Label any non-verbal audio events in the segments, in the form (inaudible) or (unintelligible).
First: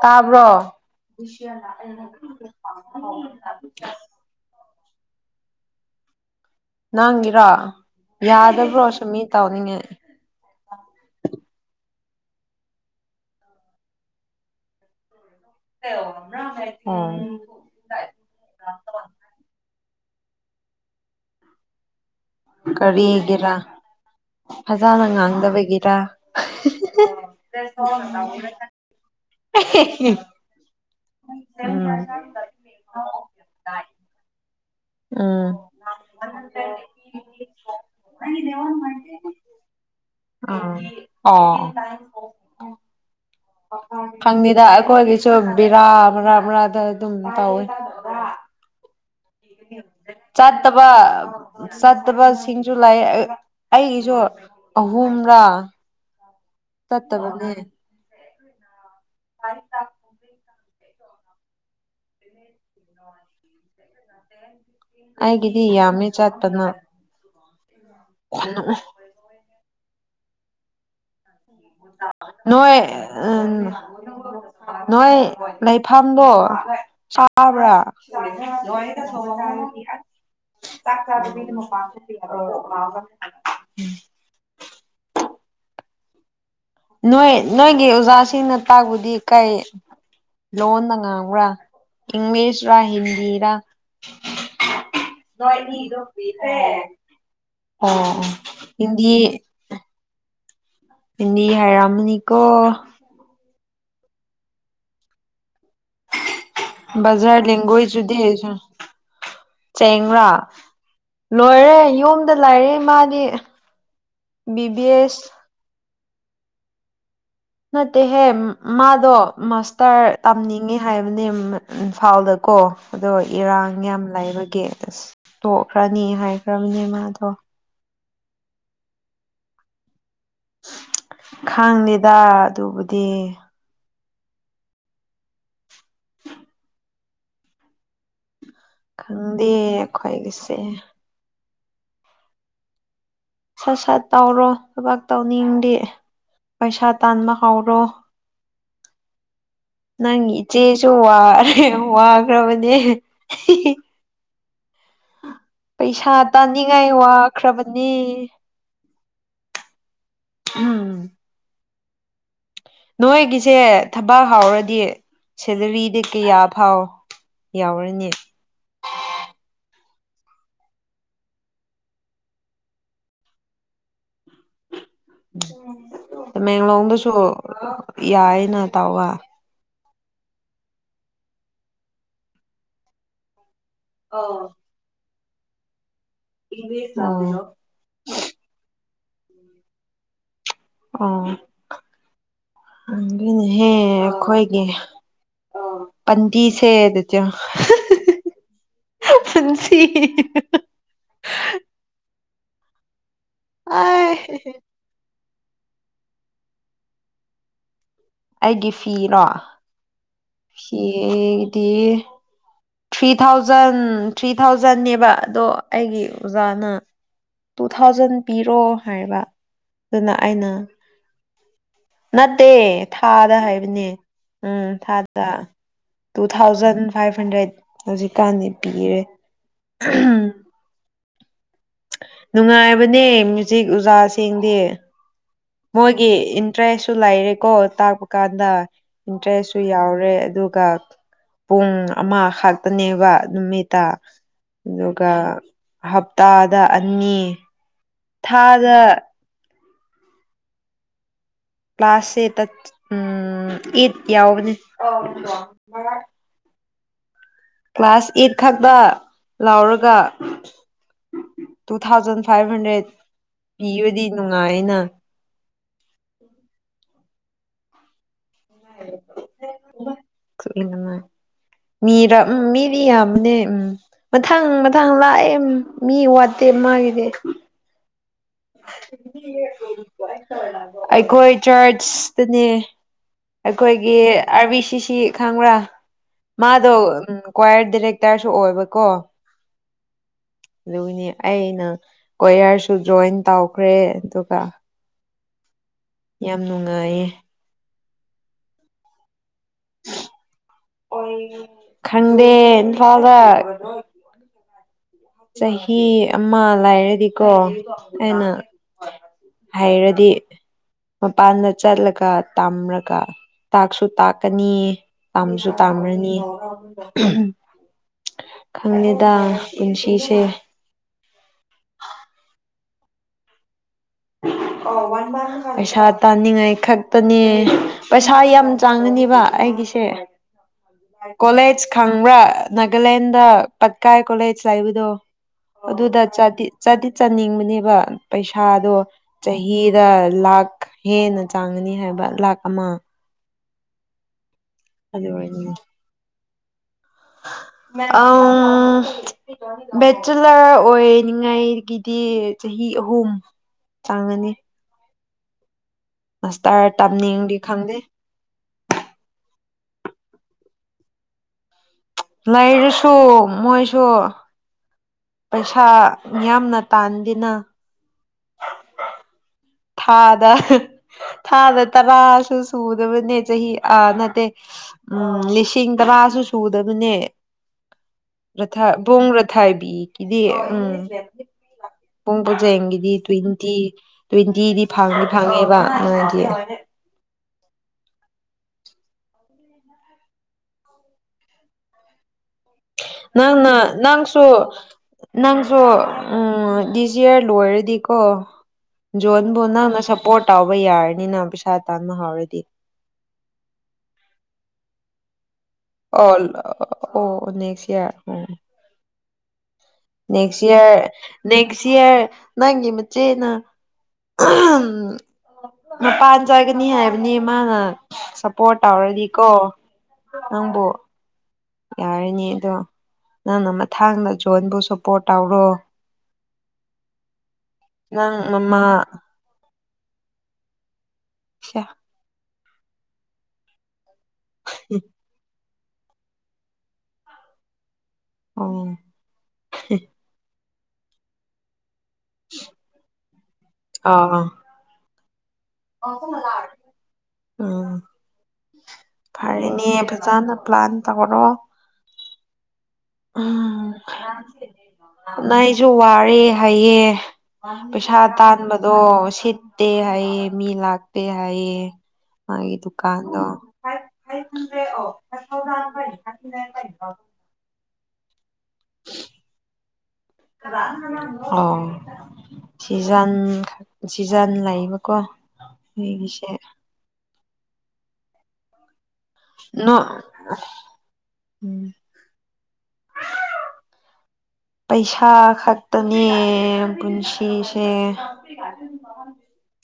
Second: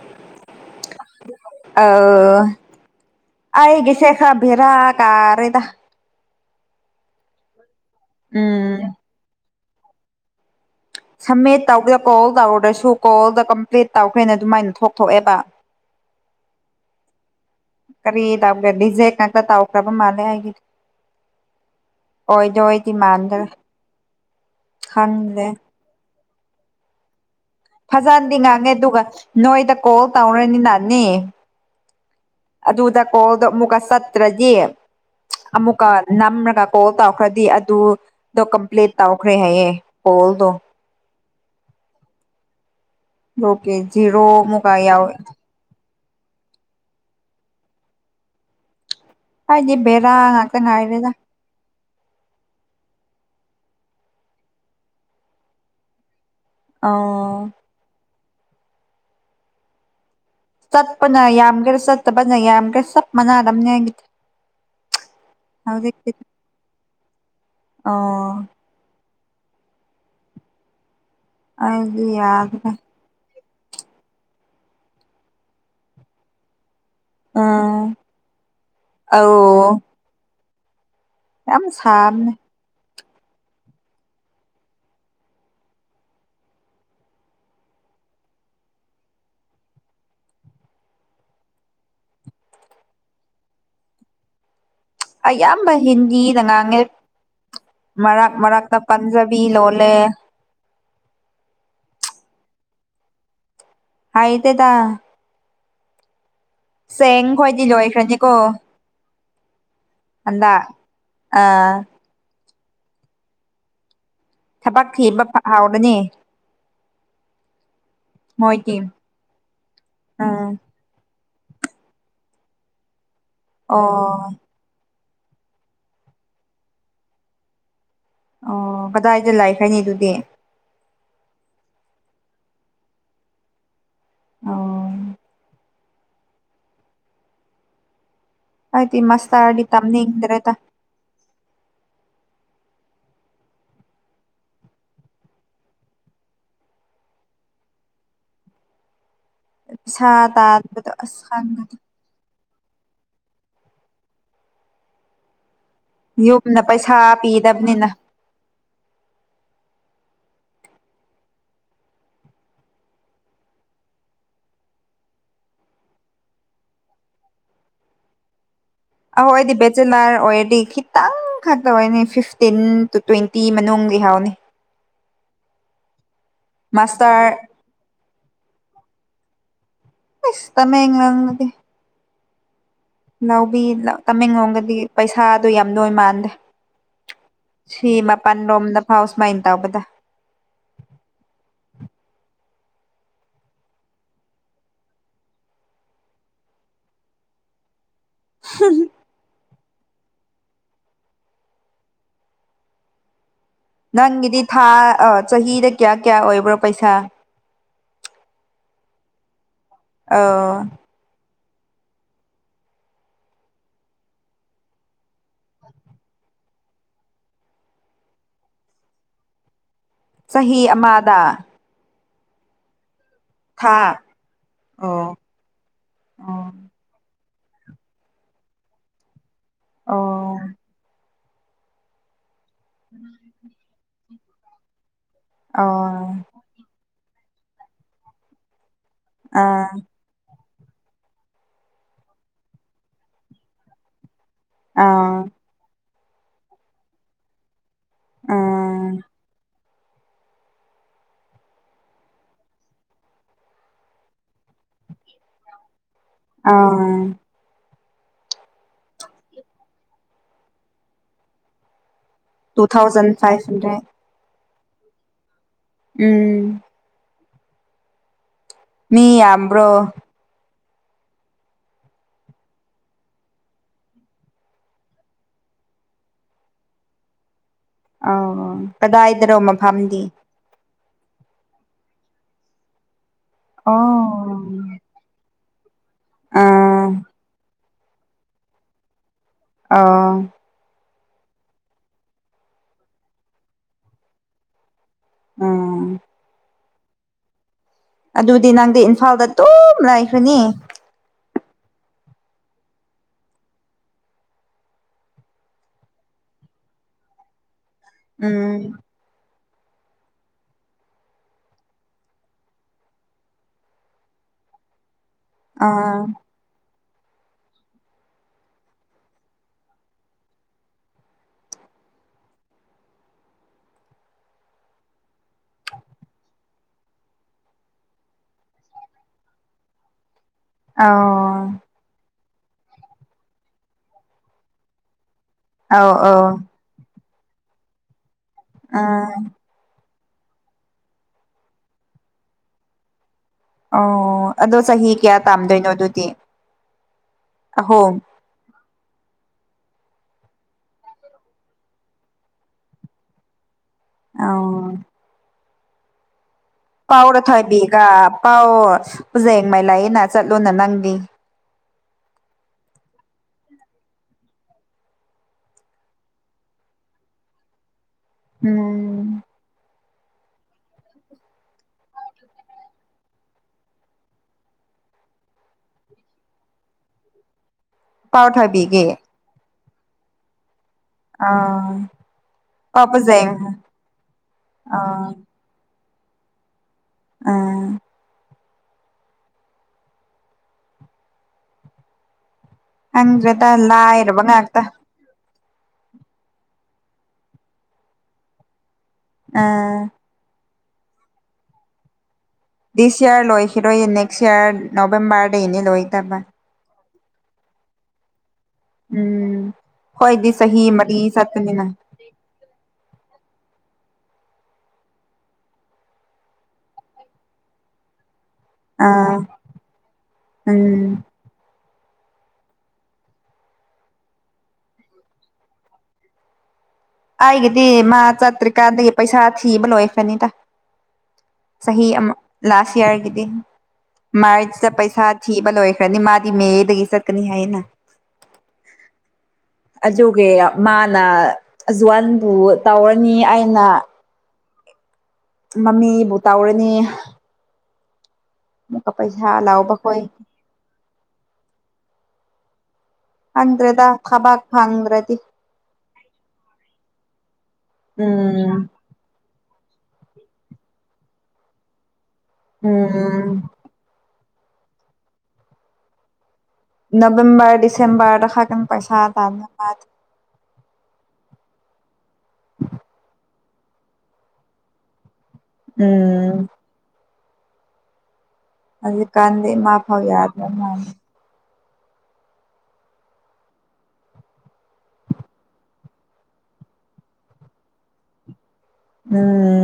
ꯇꯥꯕ꯭ꯔꯣ ꯑꯧ (unintelligible) ꯑꯩꯒꯤꯁꯦ ꯈꯔ ꯕꯦꯔꯥ ꯀꯥꯔꯦꯗ ꯅꯪꯒꯤꯔꯣ ꯌꯥꯗꯕ꯭ꯔꯣ ꯎꯝ ꯁꯨꯝꯃꯤ ꯇꯧꯅꯤꯡꯉꯦ ꯁꯝꯃꯤꯠ ꯇꯧꯕꯗ ꯀꯣꯜ ꯇꯧꯗ꯭ꯔꯁꯨ ꯀꯣꯜꯗ ꯀꯝꯄ꯭ꯂꯤꯠ ꯇꯧꯈ꯭ꯔꯦꯅ ꯑꯗꯨꯃꯥꯏꯅ ꯊꯣꯛ ꯊꯣꯛꯑꯦꯕ (unintelligible) ꯎꯝ ꯀꯔꯤ ꯇꯧꯒꯔ꯭ꯦ ꯔꯤꯖꯦꯛ ꯉꯥꯛꯇ ꯇꯥꯎꯈ꯭ꯔꯕ ꯃꯥꯜꯂꯦ ꯑꯩꯒꯤꯗꯤ ꯑꯣꯏꯗꯣꯏꯗꯤ ꯃꯥꯟꯗꯔ꯭ꯦ ꯀꯔꯤꯒꯤꯔꯥ ꯈꯟꯗ꯭ꯔꯦ ꯇꯔ꯭ꯥ ꯐꯖꯟꯅꯗꯤ ꯉꯥꯡꯉꯦ ꯗꯨꯒ ꯅꯣꯏꯗ ꯀꯣꯜ ꯇꯧꯔꯅꯤꯅꯥꯅꯦ ꯎꯝ ꯑꯗꯨꯗ ꯀꯣꯜꯗꯣ ꯑꯃꯨꯛꯀ ꯆꯠꯇ꯭ꯔꯗꯤ ꯑꯃꯨꯛꯀ ꯅꯝꯔꯒ ꯀꯣꯜ ꯇꯧꯈ꯭ꯔꯗꯤ ꯑꯗꯨ ꯗꯣ ꯀꯝꯄꯂ꯭ꯤꯠ ꯇꯧꯈꯔ꯭ꯦ ꯍꯥꯏꯌꯦ ꯀꯣꯜꯗꯣ ꯎꯝ ꯑꯣ ꯑꯗꯨꯒꯤ ꯖꯤꯔꯣ ꯈꯪꯗꯦꯗ ꯑꯃꯨꯛꯀ ꯌꯥꯎꯋꯦ ꯑꯩꯈꯣꯏꯒꯤꯁꯨꯨ ꯕꯤꯔꯥ ꯕꯔꯥ ꯕꯔꯥꯗ ꯑꯗꯨꯝ ꯇꯧꯋꯤ ꯍꯥꯏꯗꯤ ꯕꯦꯔꯥ ꯉꯥꯛꯇ ꯆꯥꯠꯇꯕ ꯉꯥꯏꯔꯦꯗ ꯆꯠꯇꯕꯁꯤꯡꯁꯨ ꯂꯩ ꯑ ꯑꯩꯒꯤꯁꯨ ꯑꯍꯨꯝꯔꯥ ꯑꯣ ꯆꯠꯇꯕꯅꯦ (unintelligible) ꯆꯠꯄꯅ ꯌꯥꯝꯒꯦꯔꯥ ꯆꯠꯇꯕꯅ ꯌꯥꯝꯒꯦꯔ ꯆꯞ ꯃꯅꯥꯔꯝꯅꯤ ꯑꯩꯒꯤꯗꯤ ꯑꯩꯒꯤꯗꯤ ꯌꯥꯝꯃꯦ ꯆꯠꯄꯅ ꯑꯥ ꯑꯩꯗꯤ ꯌꯥꯗ꯭ꯔꯦ ꯅꯣꯏ ꯎꯝ ꯅꯣꯏ ꯂꯩꯐꯝꯗꯣ ꯆꯥꯕ꯭ꯔꯥ ꯎꯝ ꯑꯧ ꯌꯥꯝ ꯁꯥꯕꯅꯦ (unintelligible) (unintelligible) ꯅꯣꯏ ꯅꯣꯏꯒꯤ ꯑꯣꯖꯥꯁꯤꯡꯅ ꯇꯥꯛꯄꯗꯤ ꯀꯩ ꯂꯣꯟꯗ ꯉꯥꯡꯕ꯭ꯔꯥ ꯏꯪꯂꯤꯁꯔꯥ ꯍꯤꯟꯗꯤꯔꯥ ꯑꯌꯥꯝꯕ ꯍꯤꯟꯗꯤꯗ ꯉꯥꯡꯉꯦ (unintelligible) ꯑꯣ ꯃꯔꯛ ꯃꯔꯛꯇ ꯍꯤꯟꯗꯤ ꯄꯟꯖꯕꯤ ꯂꯣꯜꯂꯦ ꯍꯤꯟꯗꯤ ꯍꯥꯏꯔꯝꯃꯅꯤꯀꯣ ꯍꯥꯏꯇꯦꯗ ꯆꯦꯡ ꯕꯖꯥꯔ ꯈꯣꯏꯗꯤ ꯂꯦꯡꯒ꯭ꯋꯦꯖꯇꯨꯗꯤ ꯂꯣꯏꯈ꯭ꯔꯅꯤꯀꯣ ꯆꯦꯡꯔꯥ ꯍꯟꯗꯛ ꯑꯥ ꯂꯣꯏꯔꯦ ꯌꯨꯝꯗ ꯂꯩꯔꯦ ꯃꯥꯗꯤ ꯕꯤ ꯕꯤ ꯊꯕꯛ ꯊꯤꯕ ꯑꯦꯁ ꯐ ꯍꯥꯎꯕꯅꯤ ꯅꯠꯇꯦꯍꯦ ꯃꯥꯗꯣ ꯃꯥꯁ ꯇꯔ ꯎꯝ ꯇꯝꯅꯤꯡꯉꯦ ꯍꯥꯏꯕꯅꯦ ꯏꯝꯐꯥꯜꯗꯀꯣ ꯑꯗꯣ ꯏꯔꯥꯡ ꯑꯣ ꯌꯥꯝ ꯂꯩꯕꯒꯤ ꯑꯁ ꯇꯣꯛꯈ꯭ꯔꯅꯤ ꯍꯥꯏꯈ꯭ꯔꯕꯅꯦ ꯃꯥꯗꯣ ꯑꯣ ꯀꯗꯥꯏꯗ ꯂꯩꯈ꯭ꯔꯅꯤ ꯑꯗꯨꯗꯤ ꯈꯡꯗꯦꯗꯥ ꯑꯗꯨꯕꯨꯗꯤ ꯑꯣ ꯑꯩꯗꯤ ꯈꯪꯗꯦ ꯃꯥꯁꯇꯔꯗꯤ ꯇꯝꯅꯤꯡꯗ꯭ꯔꯦꯗ ꯑꯩꯈꯣꯏꯒꯤꯁꯦ ꯁꯠ ꯁꯠ ꯇꯧꯔꯣ ꯊꯕꯛ ꯇꯧꯅꯤꯡꯗꯤ ꯄꯩꯁꯥ ꯇꯥꯟꯕ ꯍꯧꯔꯣ (inaudible) ꯄꯩꯁꯥ ꯅꯪꯒꯤ ꯏꯆꯦꯁꯨ ꯇꯥꯟꯕꯗꯣ ꯋꯥ ꯑꯁ ꯈꯪꯒꯅꯤ ꯋꯥꯈ꯭ꯔꯕꯅꯦ ꯄꯩꯁꯥ ꯌꯨꯝꯅ ꯇꯥꯅꯤꯡꯉꯥꯏ ꯄꯩꯁꯥ ꯄꯤꯗꯕꯅꯤꯅ ꯋꯥꯈ꯭ꯔꯕꯅꯤ ꯎꯝ ꯅꯣꯏꯒꯤꯁꯦ ꯊꯕꯥꯛ ꯍꯥꯎꯔꯗꯤ ꯁꯦꯂꯥꯔꯤꯗꯤ ꯀꯌꯥ ꯐꯥꯎ ꯌꯥꯎꯔꯅꯤ ꯑꯥꯎ ꯑꯩꯗꯤ ꯕꯦꯆꯦꯂꯔ ꯑꯣꯏꯔꯗꯤ ꯈꯤꯇꯪ ꯈꯛꯇ ꯑꯣꯏꯅꯤ ꯐꯤꯐꯇꯤꯟ ꯇꯨ ꯇ꯭ꯋꯦꯟꯇꯤ ꯃꯅꯨꯡ ꯍꯧꯅꯤ ꯇꯃꯦꯡꯂꯣꯡꯗꯁꯨ ꯃꯥꯁꯇꯔ ꯌꯥꯏꯌꯦꯅ ꯇꯧꯕ ꯏꯁ ꯇꯃꯦꯡꯂꯣꯡꯗꯗꯤ ꯂꯧꯕꯤ ꯇꯃꯦꯡꯂꯣꯡꯗꯥꯗꯤ ꯄꯩꯁꯥꯗꯣ ꯌꯥꯝ ꯗꯣꯏ ꯃꯥꯟꯗꯦ ꯑꯣ (unintelligible) ꯁꯤ ꯃꯄꯜ ꯔꯣꯝꯗ ꯐꯥꯎ ꯁꯨꯃꯥꯏ ꯇꯧꯕꯗ ꯑꯣ ꯑꯗꯨꯅꯦꯍꯦ ꯑꯩꯈꯣꯏꯒꯤ ꯄꯟꯗꯤꯁꯦꯗ ꯆꯣ (unintelligible) ꯍꯨꯝ (unintelligible) ꯄꯨꯆ (unintelligible) ꯅꯪꯒꯤꯗꯤ ꯑꯩꯒꯤ ꯊꯥ ꯆꯍꯤꯗ ꯀꯌꯥ ꯀꯌꯥ ꯑꯣꯏꯕ꯭ꯔꯣ ꯄꯩꯁꯥ ꯑꯩꯒꯤ ꯐꯤꯔꯣ ꯑꯧ ꯑꯦ ꯏꯗꯤ (unintelligible) ꯊ꯭ꯔꯤ ꯊꯥꯎꯖꯟ ꯊ꯭ꯔꯤ ꯊꯥꯎꯖꯟꯅꯦꯕ ꯑꯗꯣ ꯑꯩꯒꯤ ꯑꯣꯖꯥꯅ ꯇꯨ ꯊꯥꯎꯖꯟ ꯄꯤꯔꯣ ꯍꯥꯏꯕ ꯑꯗꯨꯅ ꯑꯩꯅ ꯆꯍꯤ ꯑꯃꯥꯗ ꯅꯠꯇꯦ ꯊꯥꯗ ꯊꯥ ꯍꯥꯏꯕꯅꯦ ꯑꯣ ꯊꯥꯗ ꯇꯨ ꯑꯣ ꯊꯥꯎꯖꯟ ꯐꯏꯚ ꯍꯟꯗ꯭ꯔꯦꯗ ꯍꯧꯖꯤꯛꯀꯥꯟꯗꯤ ꯄꯤꯔꯦ ꯑꯣ ꯅꯨꯡꯉꯥꯏꯕꯅꯦ ꯃꯨ꯭ꯖꯤꯛ ꯎꯖꯥ ꯁꯤꯡꯗꯤ ꯑꯣ ꯃꯣꯏꯒꯤ ꯏꯟꯇꯔꯦꯁꯁꯨ ꯂꯩꯔꯦꯀꯣ ꯇꯥꯛꯄ ꯀꯥꯟꯗ ꯏꯟꯇꯔꯦꯁꯁꯨ ꯑꯥ ꯌꯥꯎꯔꯦ ꯑꯗꯨ ꯄꯨꯡ ꯑꯃ ꯈꯥꯛꯇꯅꯦꯕ ꯅꯨꯃꯤꯠꯇ ꯑꯥ ꯑꯗꯨꯒ ꯍꯞꯇꯥꯗ ꯑꯅꯤ ꯊꯥꯗ ꯑꯥ ꯀ꯭ꯂꯥꯁꯁꯦ ꯑꯩꯏꯠ ꯌꯥꯎꯕꯅꯦ ꯑꯥꯝ ꯀ꯭ꯂꯥꯁ ꯑꯦꯠ ꯈꯛꯗꯥ ꯂꯥꯎꯔꯒ two thousand five two hundred thousand five hundred ꯄꯤꯔꯗꯤ ꯅꯨꯡꯉꯥꯏꯅ ꯎꯝ ꯃꯤ ꯌꯥꯝꯕ꯭ꯔꯣ ꯃꯤꯔꯥ ꯎꯝ ꯃꯤꯗꯤ ꯌꯥꯝꯕꯅꯦ ꯎꯝ ꯃꯊꯪ ꯃꯊꯪ ꯂꯥꯛꯑꯦ ꯃꯤ ꯋꯥꯠꯇꯦ ꯃꯥꯒꯤꯗꯤ ꯀꯗꯥꯏꯗꯔꯣ ꯃꯐꯝꯗꯤ ꯑꯩꯈꯣꯏ ꯆ꯭ꯔꯆ ꯇꯅꯦ ꯑꯩꯈꯣꯏꯒꯤ ꯑꯣ ꯑꯥꯔꯕꯤ ꯁꯤꯁꯤ ꯈꯪꯕ꯭ꯔꯥ ꯃꯥꯗꯣ ꯑꯥ (unintelligible) ꯔꯦꯇꯥ꯭ꯔꯁꯨ ꯑꯣꯏꯕꯀꯣ ꯑꯥ ꯑꯗꯨꯅꯦ ꯑꯩꯅꯥ ꯀꯣꯌꯔꯁꯨ ꯖꯣꯏꯟ ꯇꯧꯈ꯭ꯔꯦ ꯑꯗꯨꯒ ꯑꯥ (inaudible) ꯌꯥꯝ ꯅꯨꯡꯉꯥꯏꯌꯦ ꯑꯗꯨꯗꯤ ꯅꯪꯗꯤ ꯏꯝꯐꯥꯜꯗ ꯇꯨꯝ ꯂꯩꯈ꯭ꯔꯅꯤ ꯈꯪꯗꯦ ꯏꯝꯐꯥꯜꯗ ꯆꯍꯤ ꯑꯃ ꯂꯩꯔꯗꯤꯀꯣ ꯑꯩꯅ ꯎꯝ ꯍꯥꯏꯔꯗꯤ ꯃꯄꯥꯟꯗ ꯆꯠꯂꯒ ꯇꯝꯔꯒ ꯇꯥꯛꯁꯨ ꯇꯥꯛꯀꯅꯤ ꯇꯝꯁꯨ ꯑꯥ ꯇꯥꯝꯔꯅꯤ ꯈꯪꯗꯦꯗ ꯄꯨꯟꯁꯤ ꯏꯁꯦ ꯄꯩꯁꯥ ꯇꯥꯅꯤꯡꯉꯥꯏ ꯈꯛꯇꯅꯦ ꯄꯩꯁꯥ ꯌꯥꯝ ꯆꯪꯒꯅꯦꯕ ꯑꯩꯒꯤꯁꯦ ꯑꯧ ꯀꯣꯂꯦꯖ ꯈꯪꯕ꯭ꯔꯥ ꯅꯥꯒꯥꯂꯦꯟꯗ ꯄꯠꯀꯥꯏ ꯀꯣꯂꯦꯖ ꯂꯩꯕꯗꯣ? ꯑꯧ ꯑꯗꯨꯗ ꯑꯧ ꯆꯠꯇꯤ ꯆꯠꯇꯤ ꯆꯠꯅꯤꯡꯕꯅꯦꯕ ꯑꯗꯨꯗ ꯄꯩꯁꯥꯗꯣ ꯑꯥ ꯆꯍꯤꯗ ꯂꯥꯛ ꯍꯦꯟꯅ ꯆꯥꯡꯒꯅꯤ ꯍꯥꯏꯕ ꯂꯥꯛ ꯑꯃ ꯑꯣ! ꯑꯗꯣ ꯆꯍꯤ ꯑꯗꯨ ꯀꯌꯥ ꯇꯥꯝꯗꯣꯏꯅꯣ ꯑꯗꯨꯗꯤ? ꯑꯍꯨꯝ ꯑꯝ ꯕꯦꯆꯤꯂꯔ ꯑꯣꯏꯅꯤꯡꯉꯥꯏꯒꯤꯗꯤ ꯆꯍꯤ ꯑꯍꯨꯝ ꯆꯪꯉꯅꯤ ꯑꯧ ꯑꯁ ꯇꯥꯔꯠꯇ ꯄꯥꯎꯔ ꯊꯣꯏꯕꯤꯒ ꯄꯥꯎ ꯄꯨꯖꯦꯡ ꯃꯥꯏ ꯂꯥꯏꯅ ꯆꯠꯂꯨꯅ ꯅꯪꯗꯤ ꯂꯩꯔꯁꯨ ꯃꯣꯏꯁꯨ ꯄꯩꯁꯥ ꯌꯥꯝꯅ ꯇꯥꯟꯗꯦꯅ ꯎꯝ ꯊꯥꯗ ꯊꯥꯗ ꯇꯔꯥꯁꯨ ꯁꯨꯗꯕꯅꯦ ꯆꯍꯤ ꯑꯥ ꯅꯠꯇꯦ ꯎꯝ ꯂꯤꯁꯤꯡ ꯇꯔꯥꯁꯨ ꯁꯨꯗꯕꯅꯦ ꯄꯥꯎ ꯔꯊꯥ ꯊꯣꯏꯕꯤꯒꯤ ꯕꯣꯡ ꯔꯊꯥꯏꯕꯤ ꯀꯤꯗꯦ ꯎꯝ ꯑꯥ ꯄꯨꯡ ꯑꯣ ꯄꯣꯖꯦꯡꯒꯤꯗꯤ ꯄꯖꯦꯡ ꯇ꯭ꯋꯦꯟꯇꯤ ꯇ꯭ꯋꯦꯟꯇꯤꯗꯤ ꯐꯪꯗꯤ ꯑꯥ ꯐꯪꯉꯦꯕ ꯑꯗꯨꯗꯤ ꯑ ꯅꯛꯑꯦ ꯈꯪꯗ꯭ꯔꯦꯗ ꯅꯪꯅ ꯂꯥꯏꯔꯕ ꯅꯪꯁꯨ ꯉꯥꯛꯇ ꯅꯪꯁꯨ ꯗꯤꯁ ꯏꯌꯥꯔ ꯂꯣꯏꯔꯗꯤꯀꯣ ꯖꯣꯟꯕꯨ ꯑꯥ ꯅꯪꯅ ꯁꯞꯄꯣꯔꯠ ꯇꯧꯕ ꯌꯥꯔꯅꯤꯅ ꯄꯩꯁꯥ ꯇꯥꯟꯕ ꯍꯧꯔꯗꯤ ꯗꯤꯁ ꯏꯔ ꯂꯣꯏꯈꯤꯔꯣꯏꯌꯦ ꯅꯦꯛꯁ ꯏꯔ ꯅꯕꯦꯝꯕꯔꯗꯩꯩꯅꯦ ꯂꯣꯏ ꯑꯣ ꯑꯣ ꯅꯦꯛꯁ ꯏꯔ ꯑꯣ ꯎꯝ ꯍꯣꯏꯗꯤ ꯅꯦꯛꯁ ꯆꯍꯤ ꯏꯌꯔ ꯃꯔꯤ ꯅꯦꯛꯁ ꯆꯠꯄꯅꯤꯅ ꯏꯌꯔ ꯅꯪꯒꯤ ꯅꯆꯦꯅ ꯑꯥꯝ ꯃꯄꯥꯟ ꯆꯥꯒꯅꯤ ꯍꯥꯏꯕꯅꯤ ꯃꯥꯅ ꯁꯞꯄꯣꯔꯠ ꯑꯥ ꯇꯧꯔꯗꯤꯀꯣ ꯅꯪꯕꯨ ꯎꯝ ꯌꯥꯔꯅꯤ ꯑꯗꯣ ꯅꯪꯅꯥ ꯃꯊꯥꯡꯗ ꯖꯣꯟꯕꯨ ꯁꯞꯄꯣꯔꯠ ꯇꯧꯔꯣ ꯑꯩꯒꯤꯗꯤ ꯃꯥ ꯅꯪ ꯃꯃꯥ ꯆꯠꯇ꯭ꯔꯤꯀꯥꯟꯗꯒꯤ ꯄꯩꯁꯥ ꯊꯤꯕ ꯂꯣꯏꯈ꯭ꯔꯅꯤꯗ ꯆꯍꯤ ꯑꯃ ꯂꯥꯁ ꯏꯌꯥꯔꯒꯤꯗꯤ ꯃꯥꯔꯆꯇ ꯄꯩꯁꯥ ꯊꯤ ꯕ ꯂꯣꯏꯈ꯭ꯔꯅꯤ ꯃꯥꯗꯤ ꯃꯦꯗꯒꯤ ꯆꯠꯀꯅꯤ ꯍꯥꯏꯌꯦꯅ ꯎꯝ ꯑꯗꯨꯒꯤꯔꯥ ꯃꯥꯅ ꯑꯖꯋꯥꯟ ꯑꯣ ꯇꯧꯔꯅꯤ ꯑꯩꯅ ꯑꯥ ꯑ ꯃꯃꯤꯕꯨ ꯇꯧꯔꯅꯤ ꯎꯝ ꯑꯃꯨꯛꯀ ꯄꯩꯁꯥ ꯐꯔꯦꯅꯦ ꯂꯥꯎꯕ ꯈꯣꯏ ꯑꯗꯨꯗ ꯍꯥꯟꯅꯥ ꯄ꯭ꯂꯥꯟ ꯇꯧꯔꯣ ꯑꯪꯗ꯭ꯔꯦꯗ ꯙꯕꯛ ꯅꯥꯏꯖꯨ ꯋꯥꯔꯦ ꯍꯥꯏꯌꯦ ꯄꯩꯁꯥ ꯎꯝ ꯇꯥꯟꯕꯗꯣ ꯁꯤꯠ ꯇꯦ ꯍꯥꯏꯌꯦ ꯃꯤ ꯂꯥꯛꯇꯦ ꯍꯥꯏꯌꯦ ꯃꯥꯒꯤ ꯗꯨꯀꯥꯟꯗꯣ ꯎꯝ ꯐꯥꯏꯚ ꯐꯥꯏꯚ ꯍꯟꯗ꯭ꯔꯦ ꯑꯣ five thousand five five hundred five November ꯗꯤꯁꯦꯝꯕꯔꯗ ꯈꯇꯪ ꯄꯩꯁꯥ ꯄꯥꯝꯃꯦ (unintelligible) ꯑꯣ ꯁꯤꯖꯟꯈ ꯁꯤꯖꯟ ꯂꯩꯕꯀꯣ ꯑꯩꯒꯤꯁꯦ ꯎꯝ ꯑꯜꯂꯤꯞ ꯅꯣ ꯑ ꯄꯩꯁꯥ ꯈꯛꯇꯅꯦ ꯄꯨꯟꯁꯤꯁꯦ (unintelligible) ꯎꯝ..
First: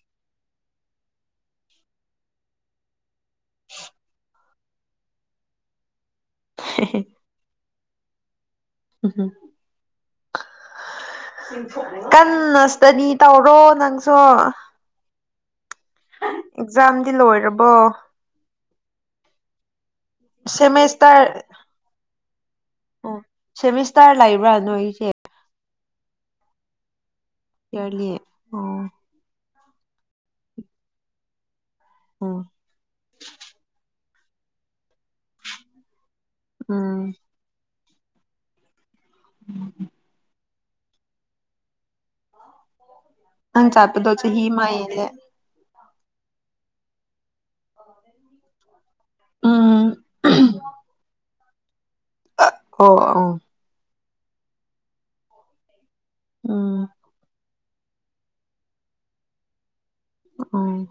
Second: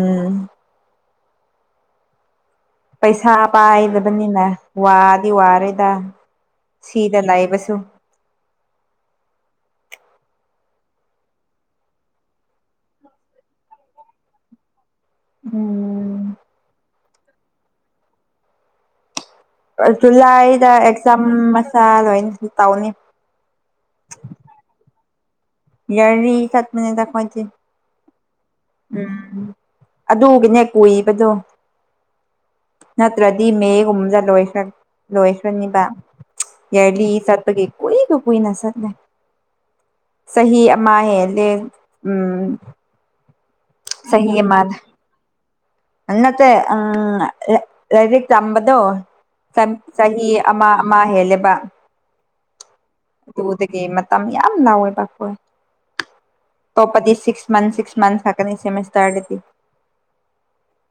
ꯄꯩꯁꯥ ꯄꯥꯏꯕꯗꯅꯤꯅꯦ ꯋꯥꯗꯤ ꯋꯥꯔꯦꯗ ꯁꯤꯗ ꯂꯩꯕꯁꯨ ꯎꯝꯍꯨꯝ ꯀꯟꯅ ꯏ꯭ꯁꯇꯗꯤ ꯇꯧꯔꯣ ꯅꯪꯁꯨ ꯎꯝ ꯑꯦꯛꯖꯥꯝꯗꯤ ꯂꯣꯏꯔꯕꯣ ꯖꯨꯂꯥꯏꯗ ꯑꯦꯛꯖꯥꯝ ꯁꯦꯃꯦꯁꯇꯔ ꯃꯆꯥ ꯂꯣꯏꯅ ꯇꯧꯅꯤ ꯁꯦꯃꯤꯁꯇꯥꯔ ꯂꯩꯕ꯭ꯔꯥ ꯅꯣꯏꯁꯦ ꯌꯥꯔꯤ ꯆꯠ ꯄꯅꯤꯗ ꯈꯣꯏꯗꯤ ꯌꯥꯔꯂꯤ ꯑꯣ ꯎꯝ ꯑꯗꯨꯒꯤꯅꯦ ꯀꯨꯏꯕꯗꯣ ꯑꯣ ꯅꯠꯇ꯭ꯔꯗꯤ ꯃꯦꯒꯨꯝꯕꯗ ꯂꯣꯏꯈ꯭ꯔ ꯂꯣꯏꯈ꯭ꯔꯅꯤꯕ ꯌꯥꯔꯂꯤ ꯎꯝ ꯆꯠ ꯄꯒꯤ ꯀꯨꯏꯅ ꯀꯨꯏꯅ ꯆꯠꯅꯦ (unintelligible) ꯆꯍꯤ ꯑꯃ ꯍꯦꯜꯂꯦ ꯎꯝ ꯑꯪ ꯆꯥꯠꯄꯗꯣ ꯆꯍꯤ ꯑꯃ ꯌꯦꯂꯦ ꯑ ꯅꯠꯇꯦ ꯑ... ꯂꯥꯏꯔꯤꯛ ꯇꯝꯕꯗꯣ ꯁꯝ ꯎꯝ ꯆꯍꯤ ꯑꯃ ꯑꯃ ꯍꯦꯜꯂꯦꯕ ꯑꯣ ꯑꯣ ꯑꯗꯨꯗꯒꯤ ꯃꯇꯝ ꯌꯥꯝ ꯂꯥꯎꯋꯦꯕꯀꯣ ꯎꯝ ꯑꯇꯣꯞꯄꯗꯤ ꯁꯤꯛꯁ ꯃꯟꯊ ꯁꯤꯛꯁ ꯃꯟꯊ ꯈꯛꯇꯅꯦ ꯁꯦꯃꯤꯁꯇꯔꯗꯗꯤ ꯑꯣꯑꯣ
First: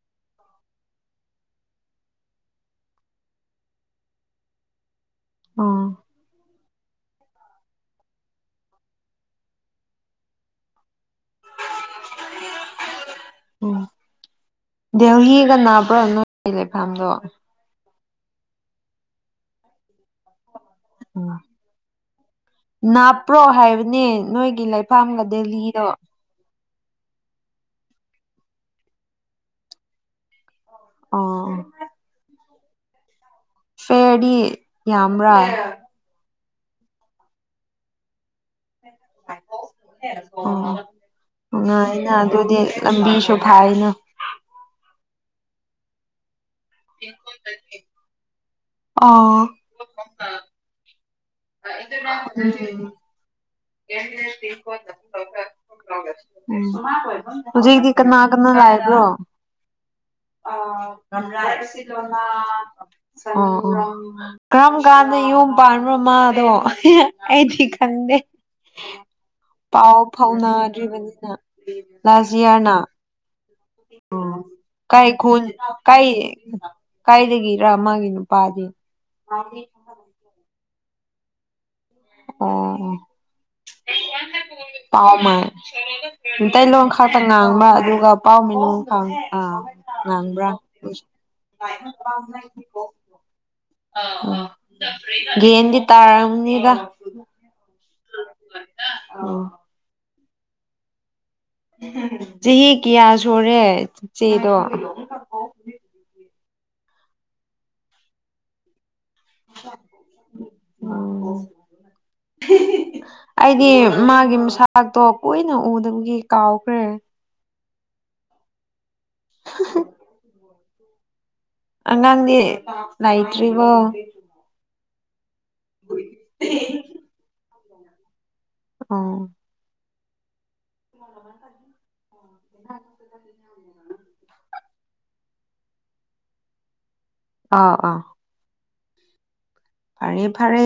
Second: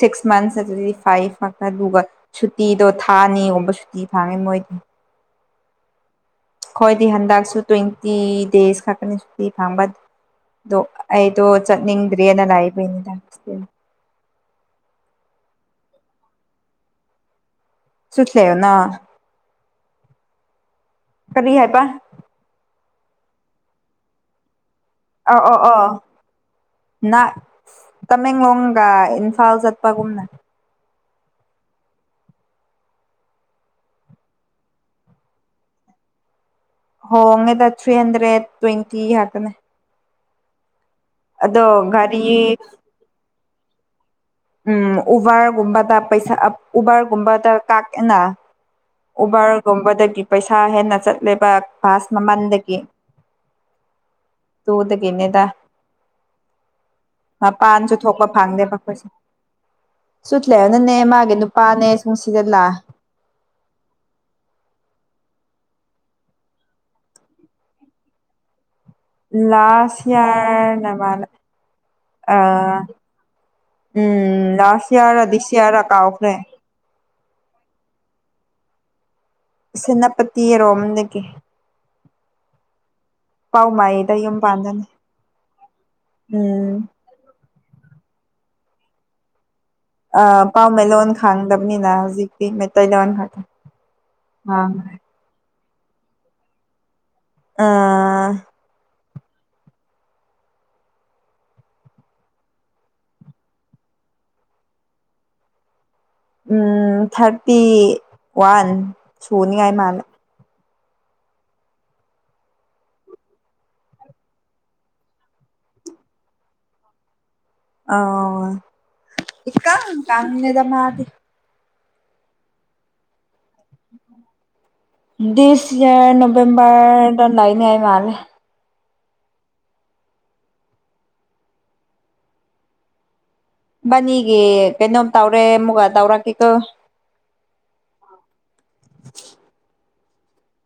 ꯁꯤꯛꯁ ꯃꯟꯊ ꯑꯗꯨꯗꯤ ꯐꯥꯏꯐ (unintelligible) ꯁꯨꯇꯤꯗꯣ ꯊꯥꯑꯅꯤꯒꯨꯝꯕ ꯁꯨꯇꯤ ꯊꯥꯡꯅꯤ ꯃꯣꯏꯗꯤ ꯑꯣ ꯈꯣꯏꯗꯤ ꯍꯟꯗꯛꯁꯨ ꯇ꯭ꯋꯦꯟꯇꯤ ꯗꯦꯁ ꯈꯛꯀꯅꯤ ꯁꯨꯇꯤ ꯐꯪꯕ ꯗꯣ ꯑꯩꯗꯣ ꯆꯠꯅꯤꯡꯗ꯭ꯔꯦꯅ ꯂꯥꯏꯕꯅꯤꯗ ꯎꯝ ꯗꯦꯜꯍꯤꯒ ꯅꯥꯕ꯭ꯔꯣꯅ ꯂꯩꯐꯝꯥꯗꯣ ꯁꯨꯠꯂꯔ ꯅ ꯎꯝ ꯀꯔꯤ ꯍꯥꯏ ꯄ ꯅꯥꯞꯄ꯭ꯔꯣ ꯍꯥꯏꯕꯅꯦ ꯅꯣꯏꯒꯤ ꯂꯩ ꯑꯧ ꯑꯣ ꯑꯣ ꯅꯠ ꯇꯃꯦꯡꯂꯣꯡꯒ ꯏꯝꯐꯥꯜ ꯆꯠꯄꯒꯨꯝꯅ ꯑꯣ ꯐꯦꯗꯤ ꯌꯥꯝꯕ꯭ꯔꯥ ꯍꯣꯡꯉꯦꯗ ꯊ꯭ꯔꯤ ꯍꯟꯗ꯭ꯔꯦꯠ ꯇ꯭ꯋꯦꯟꯇꯤ ꯍꯥꯏꯥꯛꯇꯅꯦ ꯑꯣꯉꯥꯏꯅ ꯒꯥꯔꯤ ꯑꯗꯨꯗꯤ ꯂꯝꯕꯤꯁꯨ ꯐꯥꯏꯅ ꯎꯝ ꯎꯕꯔꯒꯨꯝꯕꯗ ꯄꯩꯁꯥ ꯎꯕꯔꯒꯨꯝꯕꯗ ꯀꯥꯛꯑꯦꯅ ꯑꯣ ꯎꯝ ꯎꯕꯔꯒꯨꯝꯕꯗꯒꯤ ꯄꯩꯁꯥ ꯍꯦꯟꯅ ꯆꯠꯂꯦꯕ ꯚꯥꯁ ꯃꯃꯜꯗꯒꯤ ꯇꯨꯗꯒꯤꯅꯦꯗ (unintelligible) ꯎꯝ ꯃꯄꯥꯟꯁꯨ ꯍꯧꯖꯤꯛꯗꯤ ꯀꯅꯥ ꯊꯣꯛꯄ ꯀꯅꯥ ꯂꯥꯏꯕ꯭ꯔꯣ ꯁꯨꯠꯂꯦꯕꯅꯅꯦ ꯃꯥꯒꯤ ꯅꯨꯄꯥꯅꯦ ꯁꯨꯝ ꯁꯤꯖꯤꯜꯂ ꯑꯣ ꯑꯣ ꯀꯔꯝ ꯀꯥꯟꯗ ꯌꯨꯝ ꯄꯥꯟꯕꯅꯣ ꯃꯥꯗꯣ ꯑꯩꯗꯤ ꯈꯗꯦ ꯄꯥꯎ ꯂꯥꯁ ꯌꯥꯔꯅ ꯃꯥꯜꯂꯦ ꯐꯥꯎꯅꯗ꯭ꯔꯤꯕꯅꯤꯅ ꯑ ꯂꯥꯖꯤꯌꯥꯔꯅ ꯎ ꯎꯝ ꯂꯥꯁ ꯀꯥꯏ ꯌꯥꯔ ꯔ ꯈꯣꯜ ꯗꯤꯁ ꯌꯥꯔ ꯔ ꯀꯥꯏ ꯀꯥꯎꯈ꯭ꯔꯦ ꯀꯥꯏꯗꯒꯤꯔ ꯃꯥꯒꯤ ꯅꯨꯄꯥꯗꯤ ꯁꯦꯅꯥꯄꯇꯤ ꯌꯥꯔꯣꯝꯗꯒꯤ ꯑꯣ ꯄꯥꯎꯃꯥꯏꯗ ꯌꯨꯝ ꯄꯥꯟꯗꯅꯤ ꯄꯥꯎ ꯃꯥꯥꯏ ꯎꯝ ꯃꯤꯇꯩꯂꯣꯟ ꯈꯛꯇ ꯉꯥꯡꯕ ꯑꯗꯨꯒ ꯄꯥꯎ ꯃꯤꯅ ꯑꯥ ꯑ ꯉꯥꯡꯕ꯭ꯔꯥ ꯄꯥꯎꯃꯦꯂꯣꯟ ꯈꯥꯡꯗꯕꯅꯤꯅ ꯍꯧꯖꯤꯛꯇꯤ ꯃꯩꯇꯩ ꯂꯦꯟꯑ ꯒꯦꯝꯗꯤ ꯇꯥꯔꯝꯅꯤꯗ ꯑ ꯑꯣ ꯆꯍꯤ ꯀꯌꯥ ꯁꯨꯔꯦ ꯆꯦꯗꯣ ꯎ ꯊꯥꯔꯇꯤ ꯋꯥꯟ ꯁꯨꯅꯤꯉꯥꯏ ꯃꯥꯜꯂꯦ ꯎꯝ ꯑꯩꯗꯤ ꯃꯥꯒꯤ ꯃꯁꯥꯛꯇꯣ ꯀꯨꯏꯅ ꯎꯗꯕꯒꯤ ꯀꯥꯎꯈ꯭ꯔꯦ ꯑ ꯏꯀꯛ ꯀꯛꯋꯦꯗ ꯃꯥꯗꯤ ꯑꯉꯥꯡꯗꯤ ꯂꯏꯇ꯭ꯔꯤꯔꯤꯕꯣ ꯗꯤꯁ ꯌꯥꯔ ꯅꯕꯦꯝꯕꯔꯗ ꯂꯩꯅꯦꯉꯏ ꯃꯥꯂꯦ ꯑꯣ (unintelligible) ꯕꯅꯤꯒꯦ ꯀꯩꯅꯣꯝ ꯇꯧ꯭ꯔꯦ ꯃꯨꯒ ꯇꯧ꯭ꯔꯛꯀꯦꯀꯣ ꯑꯥ ꯑꯥ ꯐꯔꯦ ꯐꯔꯦ